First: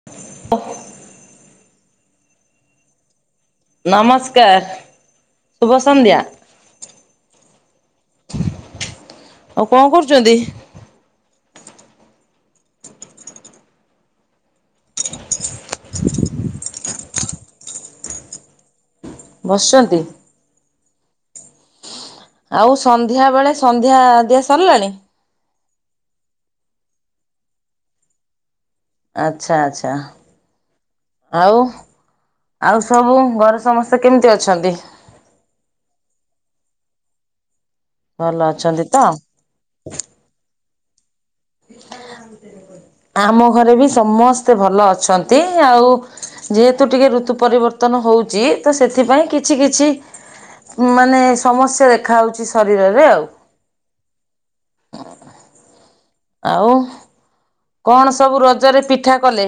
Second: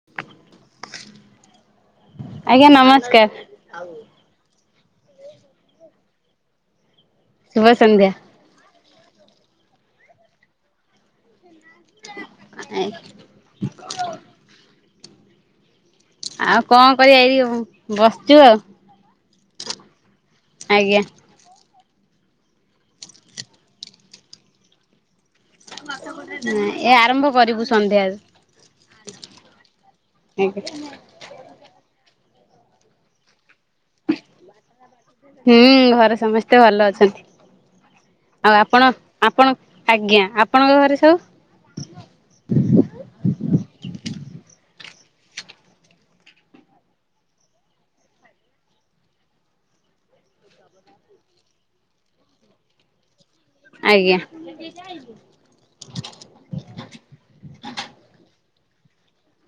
[unintelligible] ଆଜ୍ଞା ନମସ୍କାର। ନମସ୍କାର ଶୁଭ ସ‍ଂନ୍ଧ୍ୟା। ଶୁଭ ସଂନ୍ଧ୍ୟା। ଆଉ କଣ କରୁଛନ୍ତି? ଆ ଏଇ ଆଉ କଣ କରିବା ଏଇ ବସିଛୁ ଆଉ। ବସିଛନ୍ତି? ଆଜ୍ଞା। ଆଉ ସନ୍ଧ୍ୟା ବେଳେ ସନ୍ଧ୍ୟା ଦିଆ ସରିଲାଣି? ଏ ଆରମ୍ଭ କରିବୁ ସଂନ୍ଧ୍ୟା। ଆଚ୍ଛା ଆଚ୍ଛା। ଆଉ ଆଉ ସବୁ ଘରେ ସମସ୍ତେ କେମିତି ଅଛନ୍ତି? ହୁଁ ଘରେ ସମସ୍ତେ ଭଲ ଅଛନ୍ତି ଭଲ ଆଉ ଅଛନ୍ତି ଆପଣ ତ ଆପଣ ଆଜ୍ଞା ଆପଣଙ୍କ ଘରେ ସବୁ? ଆମ ଘରେ ବି ସମସ୍ତେ ଭଲ ଅଛନ୍ତି ଆଉ ଯେହେତୁ ଟିକେ ଋତୁ ପରିବର୍ତ୍ତନ ହଉଛି ତ ସେଥିପାଇଁ କିଛି କିଛି ମାନେ ସମସ୍ୟା ଦେଖାଯାଉଛି ଶରୀରରେ ଆଉ। ଆଜ୍ଞା। ସେଠିକି ଯାଇନୁ? ଆଉ କଣ ସବୁ ରଜରେ ପିଠା କଲେ?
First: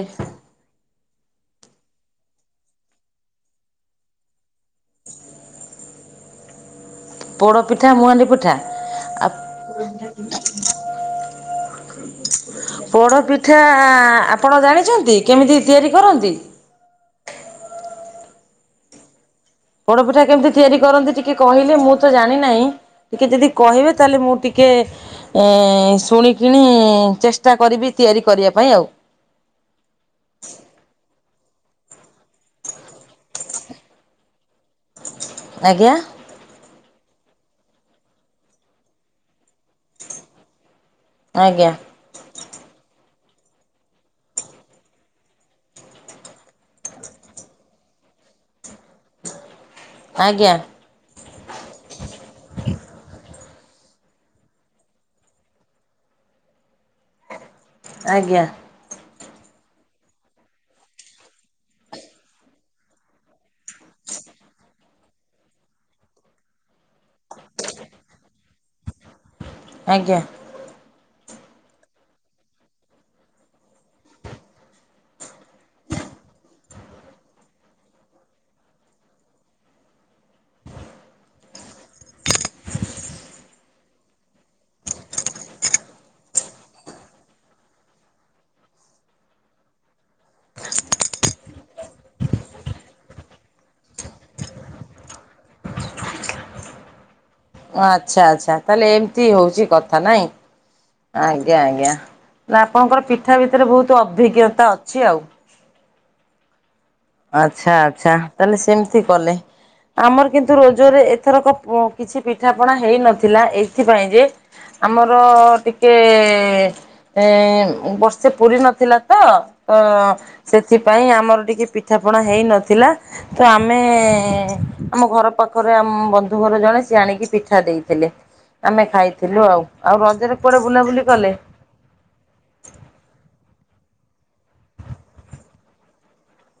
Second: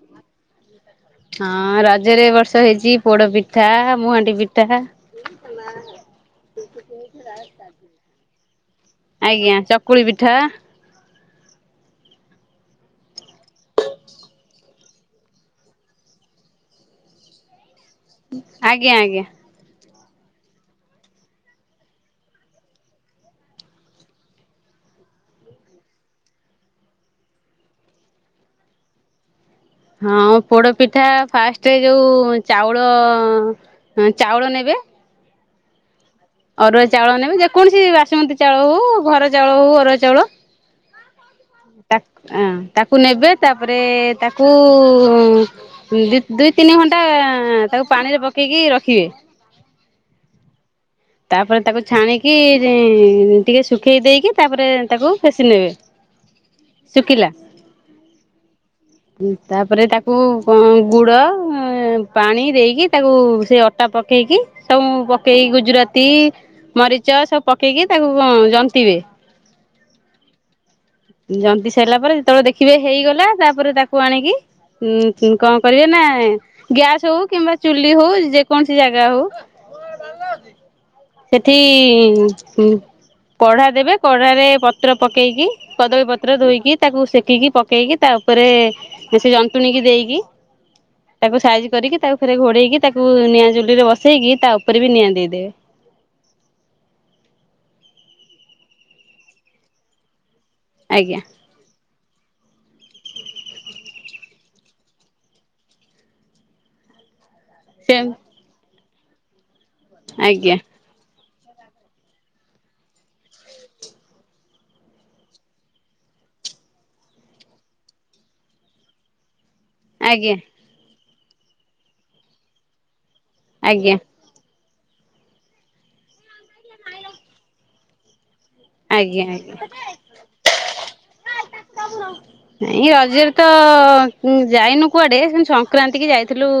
[inaudible] ହଁ ରଜରେ ଏ ବର୍ଷ ହେଇଛି ପୋଡ ପିଠା ମୁହାଣ୍ଡି ପିଠା। [inaudible] ପୋଡ଼ପିଠା ମୁହାଣ୍ଡି ପିଠା ଆପ୍ ଆଜ୍ଞା ଚକୁଳି ପିଠା [inaudible] ପୋଡପିଠା ଆପଣ ଜାଣିଛନ୍ତି କେମିତି ତିଆରି କରନ୍ତି? ଆଜ୍ଞା ଆଜ୍ଞା। ପୋଡପିଠା କେମିତି ତିଆରି କରନ୍ତି ଟିକେ କହିଲେ ମୁଁ ତ ଜାଣିନାହିଁ। ଟିକେ ଯଦି କହିବେ ତାହେଲେ ମୁଁ ଟିକେ ଏ ଶୁଣିକିଣି ଚେଷ୍ଟା କରିବି ତିଆରି କରିବା ପାଇଁ ଆଉ ହଁ ପୋଡ଼ପିଠା ଫାଷ୍ଟରେ ଯୋଉ ଚାଉଳ ଚାଉଳ ନେବେ ଆଜ୍ଞା। ଅରୁଆ ଚାଉଳ ନେବେ ଯେକୌଣସି ବାସୁମତୀ ଚାଉଳ ହଉ ଘର ଚାଉଳ ହଉ ଅରୁଆ ଚାଉଳ ଆଜ୍ଞା। ତାକୁ ନେବେ ତାପରେ ତାକୁ ଦୁଇ ତିନି ଘଣ୍ଟା ତାକୁ ପାଣିରେ ପକେଇକି ରଖିବେ। ଆଜ୍ଞା। ତାପରେ ତାକୁ ଛାଣିକି ଟିକେ ଶୁଖେଇ ଦେଇକି ତାପରେ ତାକୁ ଫେସି ନେବେ ହ [unintelligible] ଶୁଖୀଲା। ଆଜ୍ଞା। ତାପରେ ତାକୁ ଗୁଡ ପାଣି ଦେଇକି ତାକୁ ସେ ଅଟା ପକେଇକି ସବୁ ପକେଇକି ଗୁଜୁରାତି ମରିଚ ସବୁ ପକେଇକି ତାକୁ ଜନ୍ତିବେ। ଆଜ୍ଞା। ଜନ୍ତିି ସାରିଲା ପରେ ଯେତେବେଳେ ଦେଖିବେ ହେଇଗଲା ତାପରେ ତାକୁ ଆଣିକି ହୁଁ କଣ କରିବେ ନା ଗ୍ୟାସ ହଉ କିମ୍ବା ଚୁଲି ହଉ ଯେକୌଣସି ଜାଗା ହଉ ସେଠି ହୁଁ। କଢ଼ା ଦେବେ କଢ଼ାରେ ପତ୍ର ପକେଇକି କଦଳୀ ପତ୍ର ଧୋଇକି ତାକୁ ସେକିକି ପକେଇକି ତା ଉପରେ ସେ ଜନ୍ତୁଣିକି ଦେଇକି ତାକୁ ସାଇଜ କରିକି ତାକୁ ଫେରେ ଘୋଡେଇକି ତାକୁ ନିଆଁ ଜୁଲିରେ ବସେଇକି ତା ଉପରେ ବି ନିଆଁ ଦେଇଦେବେ। ଆଁ ଆଚ୍ଛା ଆଚ୍ଛା ତାହେଲେ ଏମିତି ହଉଛି କଥା ନାଇଁ ଆଜ୍ଞା। ଆଜ୍ଞା ଆଜ୍ଞା ନା ଆପଣଙ୍କର ପିଠା ଭିତରେ ବହୁତ ଅଭିଜ୍ଞତା ଅଛି ଆଉ। ଆଚ୍ଛା ସେ ଆଚ୍ଛା ତାହେଲେ ସେମିତି କଲେ ଆମର ଆଜ୍ଞା କିନ୍ତୁ ରୋ ଜୋରେ ଏଥରକ କିଛି ପିଠାପଣା ହେଇନଥିଲା ଏଇଥିପାଇଁ ଯେ ଆମର ଟିକେ ଏଁ ବର୍ଷେ ପୁରୀ ନଥିଲା ତ ଅ ଆଜ୍ଞା ସେଥିପାଇଁ ଆମର ଟିକେ ପିଠାପଣା ହେଇନଥିଲା। ତ ଆମେ ଆଜ୍ଞା ଆମ ଘର ପାଖରେ ଆମ ବ [unintelligible] ଜଣେ ସି ଆଣିକି ପିଠା ଦେଇଥିଲେ। ଆମେ ଆଜ୍ଞା ଖାଇଥିଲୁ ଆଜ୍ଞା। ଆଉ ଆଉ ରଜରେ କୁଆଡେ ବୁଲାବୁଲି କଲେ? ତା ମୁର ଇଏ ରଜରେ ତ ଯାଇନୁ କୁଆଡେ ସଂକ୍ରାନ୍ତି କି ଯାଇଥିଲୁ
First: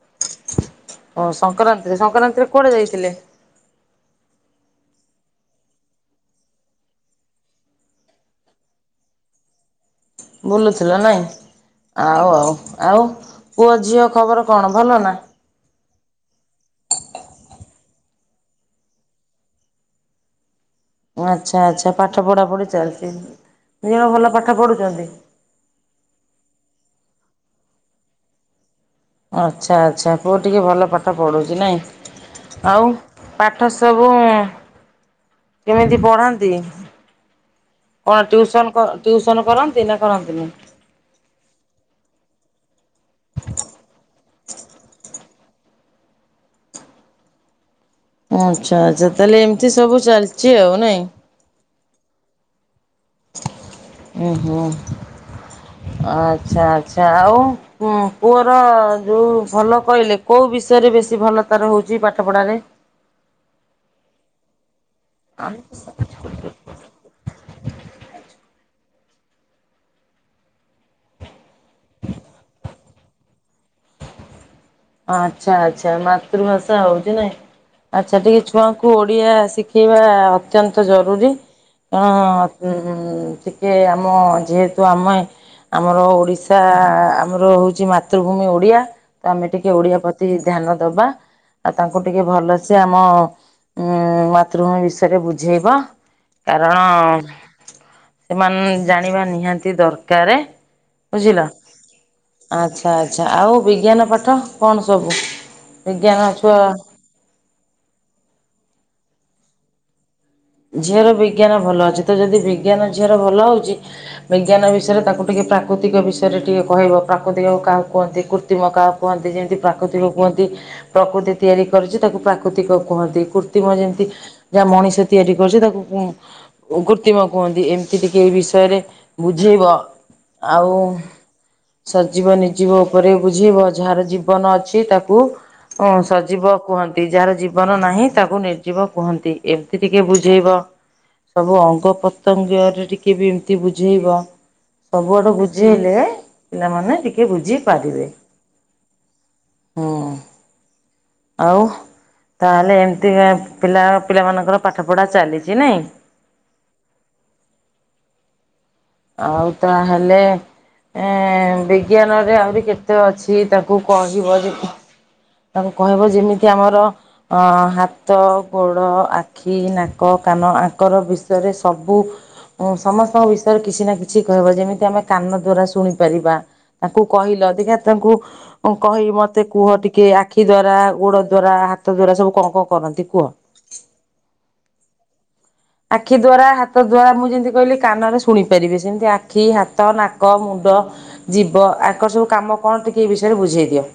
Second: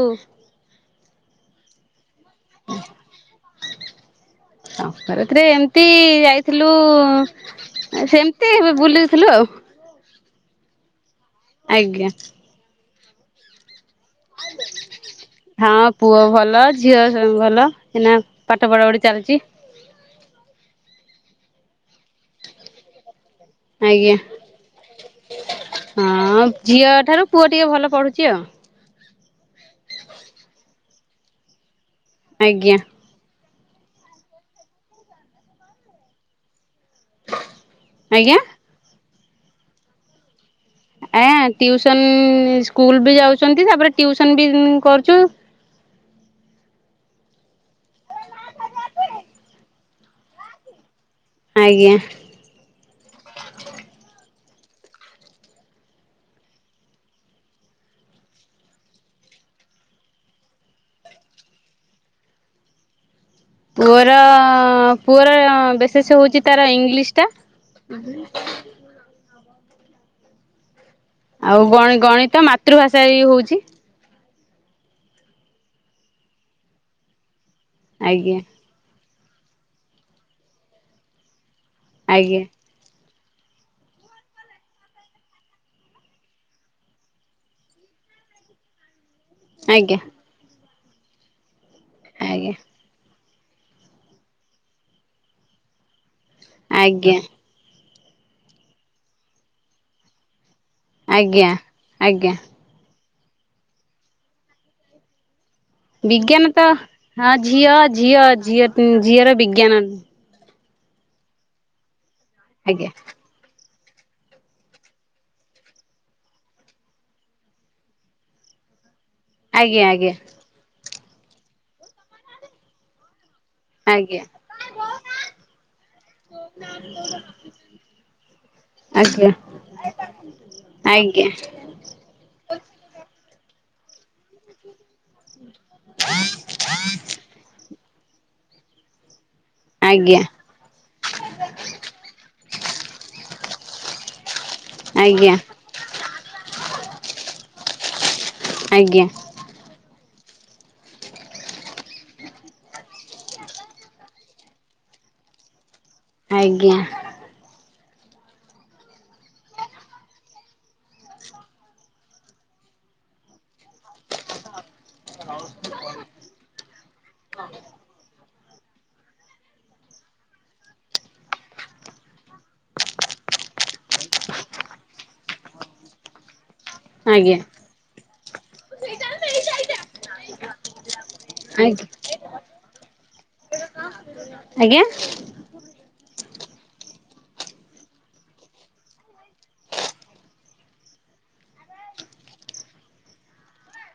ଓ ସଂକ୍ରାନ୍ତିରେ ସଂକ୍ରାନ୍ତିରେ କୁଆଡେ ଯାଇଥିଲେ? ସଂକ୍ରାନ୍ତି ରେ ଏମତି ଯାଇଥିଲୁ ସେମିତି ଏବେ ବୁଲିଥିଲୁ ଆଉ। ବୁଲୁଥିଲ ନାଇଁ, ଆଜ୍ଞା ଆଉ ଆଉ, ଆଉ ପୁଅ ଝିଅ ଖବର କଣ ଭଲ ନା? ହଁ ପୁଅ ଭଲ, ଝିଅ ଭଲ ହେନା ପାଠ ପଢ଼ା ପଢ଼ି ଚାଲିଛି। ଆଚ୍ଛା ଆଚ୍ଛା ପାଠ ପଢା ପଢି ଚାଲିଛି, ଦି ଜଣ ଆଜ୍ଞା ଭଲ ପାଠ ପଢୁଛନ୍ତି? ହଁ ଝିଅ ଠାରୁ ପୁଅ ଟିକେ ଭଲ ପଢୁଛି ଆଉ। ଆଚ୍ଛା ଆଚ୍ଛା ପୁଅ ଟିକିଏ ଭଲ ପାଠ ପଢ଼ୁଛି ନାଇଁ, ଆଜ୍ଞା ଆଉ? ପାଠ ସବୁ କେମିତି ପଢାନ୍ତି? କଣ ଆଜ୍ଞା। ଟିୟୁସନ୍ କର ଟିୟୁସନ୍ କରନ୍ତି ନା କରନ୍ତିନି? ଆ ଟିଉସନ ସ୍କୁଲ ବି ଯାଉଛନ୍ତି ତାପରେ ଟିଉସନ ବି କରୁଛୁ। ଆଚ୍ଛା ଆଚ୍ଛା ତାହେଲେ ଏମିତି ସବୁ ଚାଲିଛି ଆଉ ନାଇଁ। ଆଜ୍ଞା। ଉ ହୁଁ ଆଚ୍ଛା ଆଚ୍ଛା ଆଉ? ହୁଁ ପୁଅର ଯୋଉ ଭଲ କହିଲେ କୋଉ ବିଷୟରେ ବେଶୀ ଭଲ ତାର ହହୁଛି ପାଠ ପଢାରେ? ପୁଅର ପୁଅର, ବିଶେଷ ହଉଛି ତାର ଇଂଲିଶ ଟା। ଆଉ ଗଣ ଗଣିତ ମାତୃଭାଷା ବି ହଉଛି। ଆଚ୍ଛା ଆଚ୍ଛା ମାତୃଭାଷା ହଉଛି ନାଇଁ, ଆଚ୍ଛା ଆଜ୍ଞା ଟିକେ ଛୁଆ କୁ ଓଡ଼ିଆ ଶିଖେଇବା ଅତ୍ୟନ୍ତ ଜରୁରୀ, ଆଜ୍ଞା କେଣ ଟିକେ ଆମ ଯେହେତୁ ଆମେ ଆମର ଓଡ଼ିଶା ଆମର ହଉଛି ମାତୃଭୂମି ଓଡ଼ିଆ ତ ଆମେ ଟେ ଓଡିଆ ଆଜ୍ଞା ପ୍ରତି ଧ୍ୟାନ ଦବା, ଆଉ ତାଙ୍କୁ ଟିକେ ଆଜ୍ଞା ଭଲସେ ଆମ ଉଁ ମାତୃଭୂମି ବିଷୟରେ ବୁଝେଇବ, କାରଣ ଆଜ୍ଞା ସେମାନେ ଜାଣିବା ନିହାତି ଦରକାର। ଆଜ୍ଞା ଆଜ୍ଞା। ଆଚ୍ଛା ଆଚ୍ଛା ଆଉ ବିଜ୍ଞାନ ପାଠ କଣ ସବୁ? ବିଜ୍ଞାନ ତ ହଁ ଝିଅ ଝିଅ ଝିଅ ଝିଅର ବିଜ୍ଞାନ ଝିଅର ବିଜ୍ଞାନ ଭଲ ଅଛି, ତ ଯଦି ବିଜ୍ଞାନ ଆଜ୍ଞା ଝିଅର ଭଲ ହଉଛି ବିଜ୍ଞାନ ବିଷୟରେ ତାକୁ ଟିକେ ପ୍ରାକୃତିକ ବିଷୟରେ ଟିକେ କହିବ, ପ୍ରାକୃତିକ କାହା କୁହନ୍ତି କୃତ୍ରିମ କାହ କୁହନ୍ତି ଯେମିତି ଆଜ୍ଞା ପ୍ରାକୃତିକ ଆଜ୍ଞା କୁହନ୍ତି ପ୍ରକୃତି ତିଆରି କରିଛି ତାକୁ ପ୍ରାକୃତିକ କୁହନ୍ତି। କୃତ୍ରିମ ଯେମିତି ଆଜ୍ଞା ଯାହା ମଣିଷ ତିଆରି କରୁଛି ତାକୁ କୁ କୃତ୍ରିମ କୁହନ୍ତି ଏମିତି ଟିକେ ଏଇ ବିଷୟରେ ଆଜ୍ଞା ବୁଝେଇବ। ଆଉ ଆଜ୍ଞା ଆଜ୍ଞା ସଜୀବ ନିର୍ଜୀବ ଉପରେ ବୁଝେଇବ ଯାହାର ଜୀବନ ଅଛି ତାକୁ କୁ ସଜୀବ କୁହନ୍ତି, ଯାହାର ଜୀବନ ନାହିଁ ତାକୁ ନିର୍ଜୀବ କୁହନ୍ତି। ଏମତି ଟିକେ ଆଜ୍ଞା ବୁଝେଇବ, ସବୁ ଅଙ୍ଗ ପ୍ରତ୍ୟଙ୍ଗରେ ଟିକେ ବି ଏମିତି ବୁଝେଇବ। ଆଜ୍ଞା ସବୁଆଡୁ ବୁଝେଇଲେ ପିଲାମାନେ ଟିକେ ବୁଝି ପାରିବେ। ଆଜ୍ଞା। ହୁଁ। ଆଉ ତାହେଲେ ଏମିତି ପିଲା ପିଲାମାନଙ୍କର ପାଠ ପଢ଼ା ଚାଲିଛି ନାଇଁ? ଆଜ୍ଞା। ଆଉ ତା ହେଲେ ଏ ବିଜ୍ଞାନରେ ଆହୁରି କେତେ ଅଛି ତାଙ୍କୁ କହିବ ଯେ ତାଙ୍କୁ କହିବ ଯେମିତି ଆମର ଅ -ହାତ ଗୋଡ଼ ଆଖି ନାକ କାନ ଆଙ୍କର ବିଷୟରେ ସବୁ ଓଁ ସମସ୍ତଙ୍କ ବିସ କିଛି ନା କିଛି କହିବ ଯେମିତି ଆମେ କାନ ଦ୍ଵାରା ଶୁଣିପାରିବା ତାଙ୍କୁ ଆଜ୍ଞା କହିଲ ଦେଖ ତାଙ୍କୁ କହି ମତେ କୁହ ଟିକେ ଆଖି ଦ୍ଵାରା ଗୋଡ ଦ୍ଵାରା ହାତ ଦଵାରା ସବୁ କଣ କ କରନ୍ତି କୁହ ହଁ ଆଜ୍ଞା ଆଖି ଦ୍ୱାରା ହାତ ଦ୍ୱାରା ମୁଁ ଯେମିତି କହିଲି କାନରେ ଶୁଣି ପାରିବି ସେମିତି ଆଖି ହାତ ନାକ ମୁଣ୍ଡ ଯିବ ଆଙ୍କର ସବୁ କାମ କଣ ଟିକେ ଏଇ ବିଷୟରେ ବୁଝେଇ ଦିଅ।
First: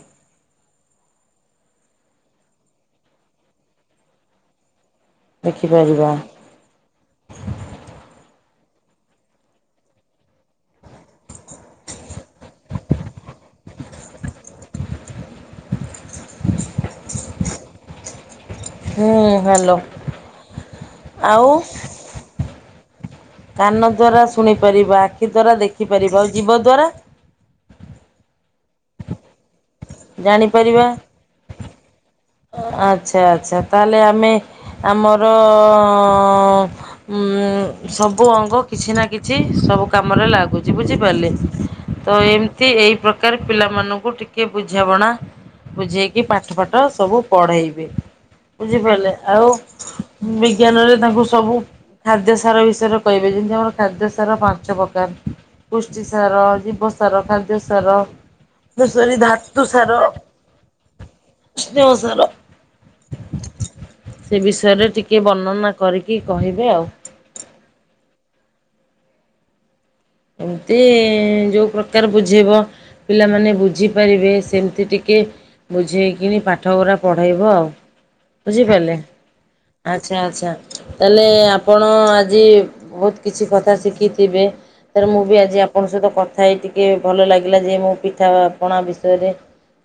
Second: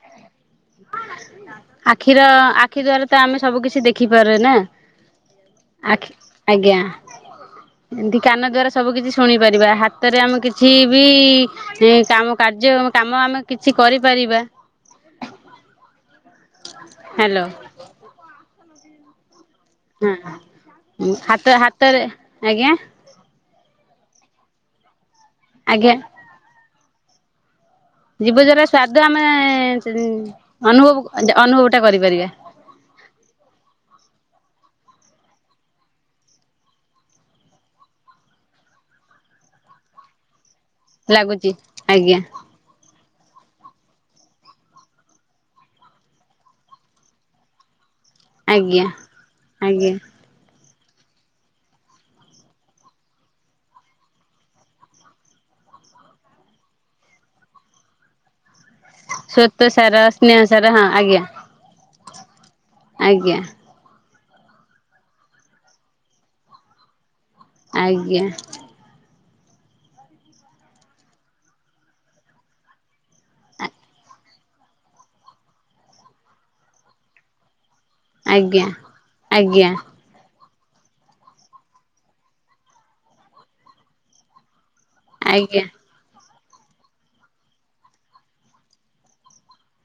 ଆଖିର ଆଖି ଦ୍ଵାରା ତ ଆମେ ସବୁ କିିଛି ଦେଖିପାରେ ନା ଆଖି ଦେଖିପାରିବା ଆଜ୍ଞା ଏମିତି କାନ ଦ୍ଵାରା ସବୁ କିଛି ଶୁଣି ପାରିବା ହାତରେ ଆମ କିଛି ବି ଏଁ କାମ କାର୍ଯ୍ୟ କାମ ଆମେ କିଛି କରିପାରିବା ହ୍ୟାଲୋ ହୁଁ ହ୍ୟାଲୋ ହଁ ହାତ ଆଉ ହାତରେ ଆଜ୍ଞା କାନ ଦ୍ୱାରା ଶୁଣିପାରିବା ଆଖି ଦ୍ୱାରା ଆଜ୍ଞା ଦେଖିପାରିବା ଆଉ ଯିବ ଦ୍ୱାରା ଜୀବ ଜରା ସ୍ୱାଦ ଆମେ ଜାଣିପାରିବା ଅନୁଭବ ଅନୁଭବ ଟା କରିପାରିବା ଆଚ୍ଛା ଆଚ୍ଛା ତାହେଲେ ଆମେ ଆମର ଅ ଉଁ ସବୁ ଅଙ୍ଗ କିଛି ନା କିଛି ସବୁ କାମରେ ଲାଗୁଛି। ବୁଝିପାରିଲେ ଲାଗୁଛି ତ ଆଜ୍ଞା ଏମ୍ ତି ଏଇ ପ୍ରକାର ପିଲାମାନଙ୍କୁ ଟିକେ ବୁଝାବଣା ବୁଝେଇକି ପାଠପାଠ ସବୁ ପଢେଇବେ ଆଜ୍ଞା ବୁଝିପାରିଲେ ଆଉ ଆଜ୍ଞା ବିଜ୍ଞାନରେ ତାଙ୍କୁ ସବୁ ଖାଦ୍ୟ ସାର ବିଷୟରେ କହିବେ ଯେମିତି ଆମର ଖାଦ୍ୟ ସାର ପାଞ୍ଚ ପ୍ରକାର ପୁଷ୍ଟି ସାର ଜୀବ ସାର ଖାଦ୍ୟ ସାର ଦଷ ଧାତୁ ସାର ତାର ହଁ ଆଜ୍ଞା [unintelligible] ହଜର ଆଜ୍ଞା ସେ ବିଷୟରେ ଟିକେ ବର୍ଣ୍ଣନା କରିକି କହିବେ ଆଉ ଆଜ୍ଞା ଏମିତି ଯୋଉ ପ୍ରକାର ବୁଝେଇବ ପିଲାମାନେ ବୁଝିପାରିବେ ସେମିତି ଟିକେ ବୁଝେଇକିଣି ପାଠ ଗରା ପଢେଇବ ଆଉ ଆଜ୍ଞା ବୁଝିପାରିଲେ ଆଜ୍ଞା ଆଜ୍ଞା ଆ ଆଚ୍ଛା ଆଚ୍ଛା ତାହେଲେ ଆପଣ ଆଜି ବହୁତ କିଛି କଥା ଶିଖିଥିବେ ତାର ମୁଁ ବି ଆଜି ଆଜ୍ଞା ଆପଣଙ୍କ ସହିତ କଥା ହେଇ ଟିକେ ଭଲ ଲାଗିଲା ଯେ ମୁଁ ପିଠାପଣା ବିଷୟରେ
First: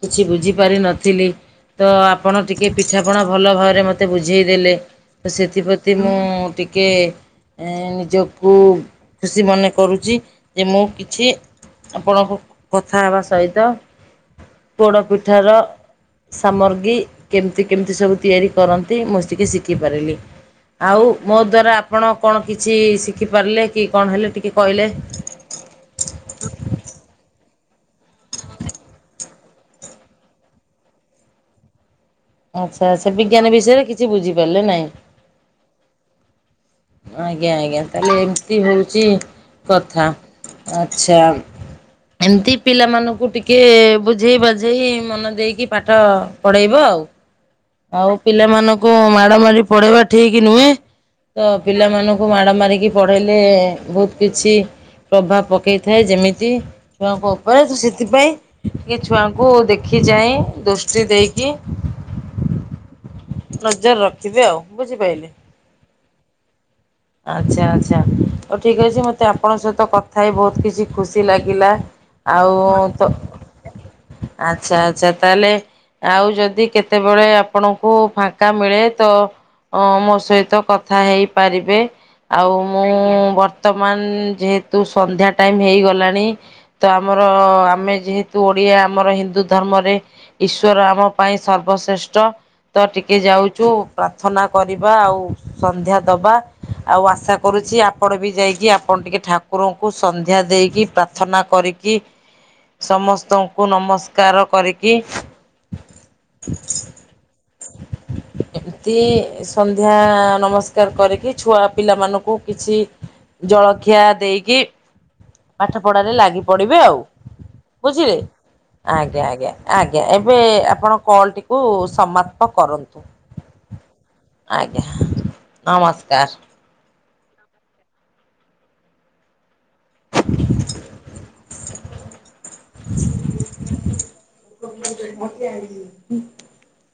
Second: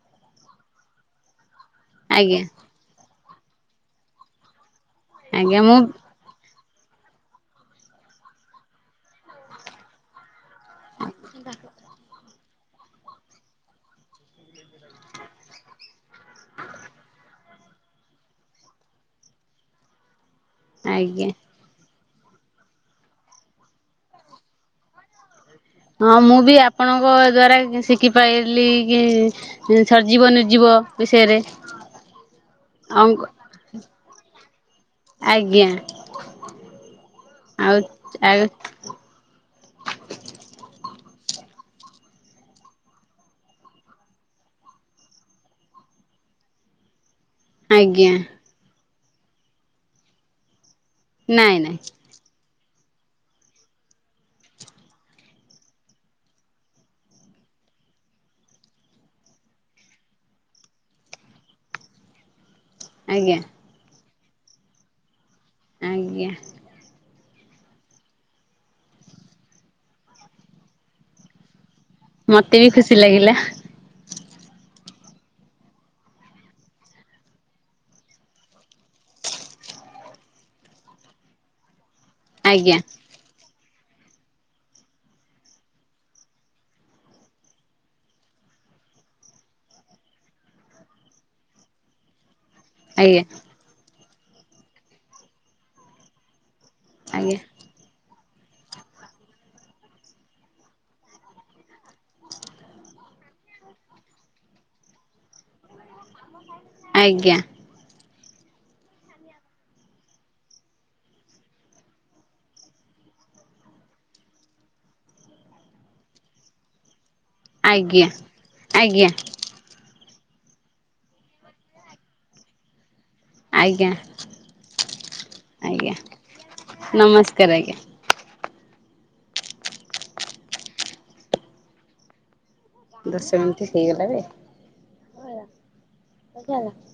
କିଛି ବୁଝିପାରି ନଥିଲି। ତ ଆପଣ ଆଜ୍ଞା ଟିକଏ ପିଠାପଣା ଭଲ ଭାବରେ ମୋତେ ବୁଝେଇ ଦେଲେ। ତ ସେଥିପ୍ରତି ମୁଁ ଟିକେ ଏ ନିଜକୁ ଖୁସି ମନେ କରୁଛି ଯେ ମୁଁ କିଛି ଆପଣଙ୍କ କଥା ହେବା ସହିତ ପୋଡ ପିଠା ର ସାମଗ୍ରୀ କେମିତି କେମିତି ସବୁ ତିଆରି କରନ୍ତି ମୁଁ ଟିକିଏ ଶିଖିପାରିଲି ଆଉ ଆଜ୍ଞା ମୋ ଦ୍ଵାରା ଆପଣ କଣ କିଛି ଶିଖିପାରିଲେ କି କଣ ହେଲେ ଟିକେ କହିଲେ ହଁ ମୁଁ ବି ଆପଣଙ୍କ ଦ୍ଵାରା ଶିଖିପାରିଲି କି ଉ ସରିଯିବ ନିର୍ଜିବ ବିଷୟରେ ଆଚ୍ଛା ସୋ ଅଙ୍କ ବିଜ୍ଞାନ ବିଷୟରେ କିଛି ବୁଝିପାରିଲେ ନାଇଁ। ଆଜ୍ଞା ଆଜ୍ଞା ଆଉ ଆଜ୍ଞା ତାହେଲେ ଆଉ ଏମିତି ହଉଛି କଥା। ଆଚ୍ଛା ଏମତି ପିଲାମାନଙ୍କୁ ଟିକେ ବୁଝେଇ ବାଝେଇ ମନ ଦେଇକି ପାଠ ପଢ଼ାଇବ ଆଉ। ଆଉ ଆଜ୍ଞା ପିଲାମାନଙ୍କୁ ମାଡ ମାଡି ପଢେଇବା ଠିକ ନୁହେଁ। ତ ନାଇଁ ନାଇଁ ପିଲାମାନଙ୍କୁ ତାଙ୍କୁ ମାଡ଼ ମାରିକି ପଢ଼େଇଲେ ବହୁତ କିଛି ପ୍ରଭାବ ପକାଇଥାଏ। ଯେମିତି ଛୁଆଙ୍କ ଉପରେ ତୁ ସେଥିପାଇଁ କି ଛୁଆଙ୍କୁ ଦେଖି ଯାଏଁ ଦୋଷ୍ଟି ଦେଇକି ଆଜ୍ଞା ନଜର ରଖିବେ ଆଉ ବୁଝିପାରିଲେ? ଆଜ୍ଞା ଆଚ୍ଛା ଆଚ୍ଛା ହଉ ଠିକ ଅଛି ମତେ ଆପଣଙ୍କ ସହିତ କଥା ହେଇ ବହୁତ କିଛି ଖୁସି ଲାଗିଲା। ଆଉ ମତେ ବି ଖୁସି ତ ଲାଗିଲା ଆଚ୍ଛା ଆଛା ତାହେଲେ ଆଉ ଯଦି କେତେବେଳେ ଆପଣଙ୍କୁ ଫାଙ୍କା ମିଳେ ତ ଅ ମୋ ସହିତ କଥା ହେଇପାରିବେ ଆଉ ଆଜ୍ଞା। ମୁଁ ବର୍ତ୍ତମାନ ଯେହେତୁ ସନ୍ଧ୍ୟା ଟାଇମ ହେଇଗଲାଣି ତ ଆମର ଆମେ ଯେହେତୁ ଓଡିଆ ଆମର ହିନ୍ଦୁ ଧର୍ମରେ ଈଶ୍ୱର ଆମ ପାଇଁ ସର୍ବଶ୍ରେଷ୍ଠ। ତ ଟିକେ ଆଜ୍ଞା ଯାଉଛୁ ପ୍ରାର୍ଥନା କରିବା ଆଉ ସନ୍ଧ୍ୟା ଦବା। ଆଉ ଆଶା ଆଜ୍ଞା କରୁଚି ଆ ପାଡ ବି ଯାଇକି ଆପଣ ଟିକେ ଠାକୁରଙ୍କୁ ସନ୍ଧ୍ୟା ଦେଇକି ପ୍ରାର୍ଥନା କରିକି ସମସ୍ତଙ୍କୁ ନମସ୍କାର କରିକି ଆଜ୍ଞା [unintelligible] ସନ୍ଧ୍ୟା ନମସ୍କାର କରିକି ଛୁଆ ପିଲାମାନଙ୍କୁ କିଛି ଜଳଖିଆ ଦେଇକି ପାଠ ପଢାରେ ଲାଗି ପଡିବେ ଆଉ। ଆଜ୍ଞା ବୁଝିଲି ଆଜ୍ଞା ଆଜ୍ଞା। ଆଜ୍ଞା ଏବେ ଆପଣ କଲ ଟିକୁ ସମାପ୍ତ କରନ୍ତୁ। ଆଜ୍ଞା ଆଜ୍ଞା ନମସ୍କାର। ନମସ୍କାରା ଆଜ୍ଞା ଦଶ [unintelligible] ମିନିଟ୍ ହେଇଗଲା ବେ। ଆ [unintelligible]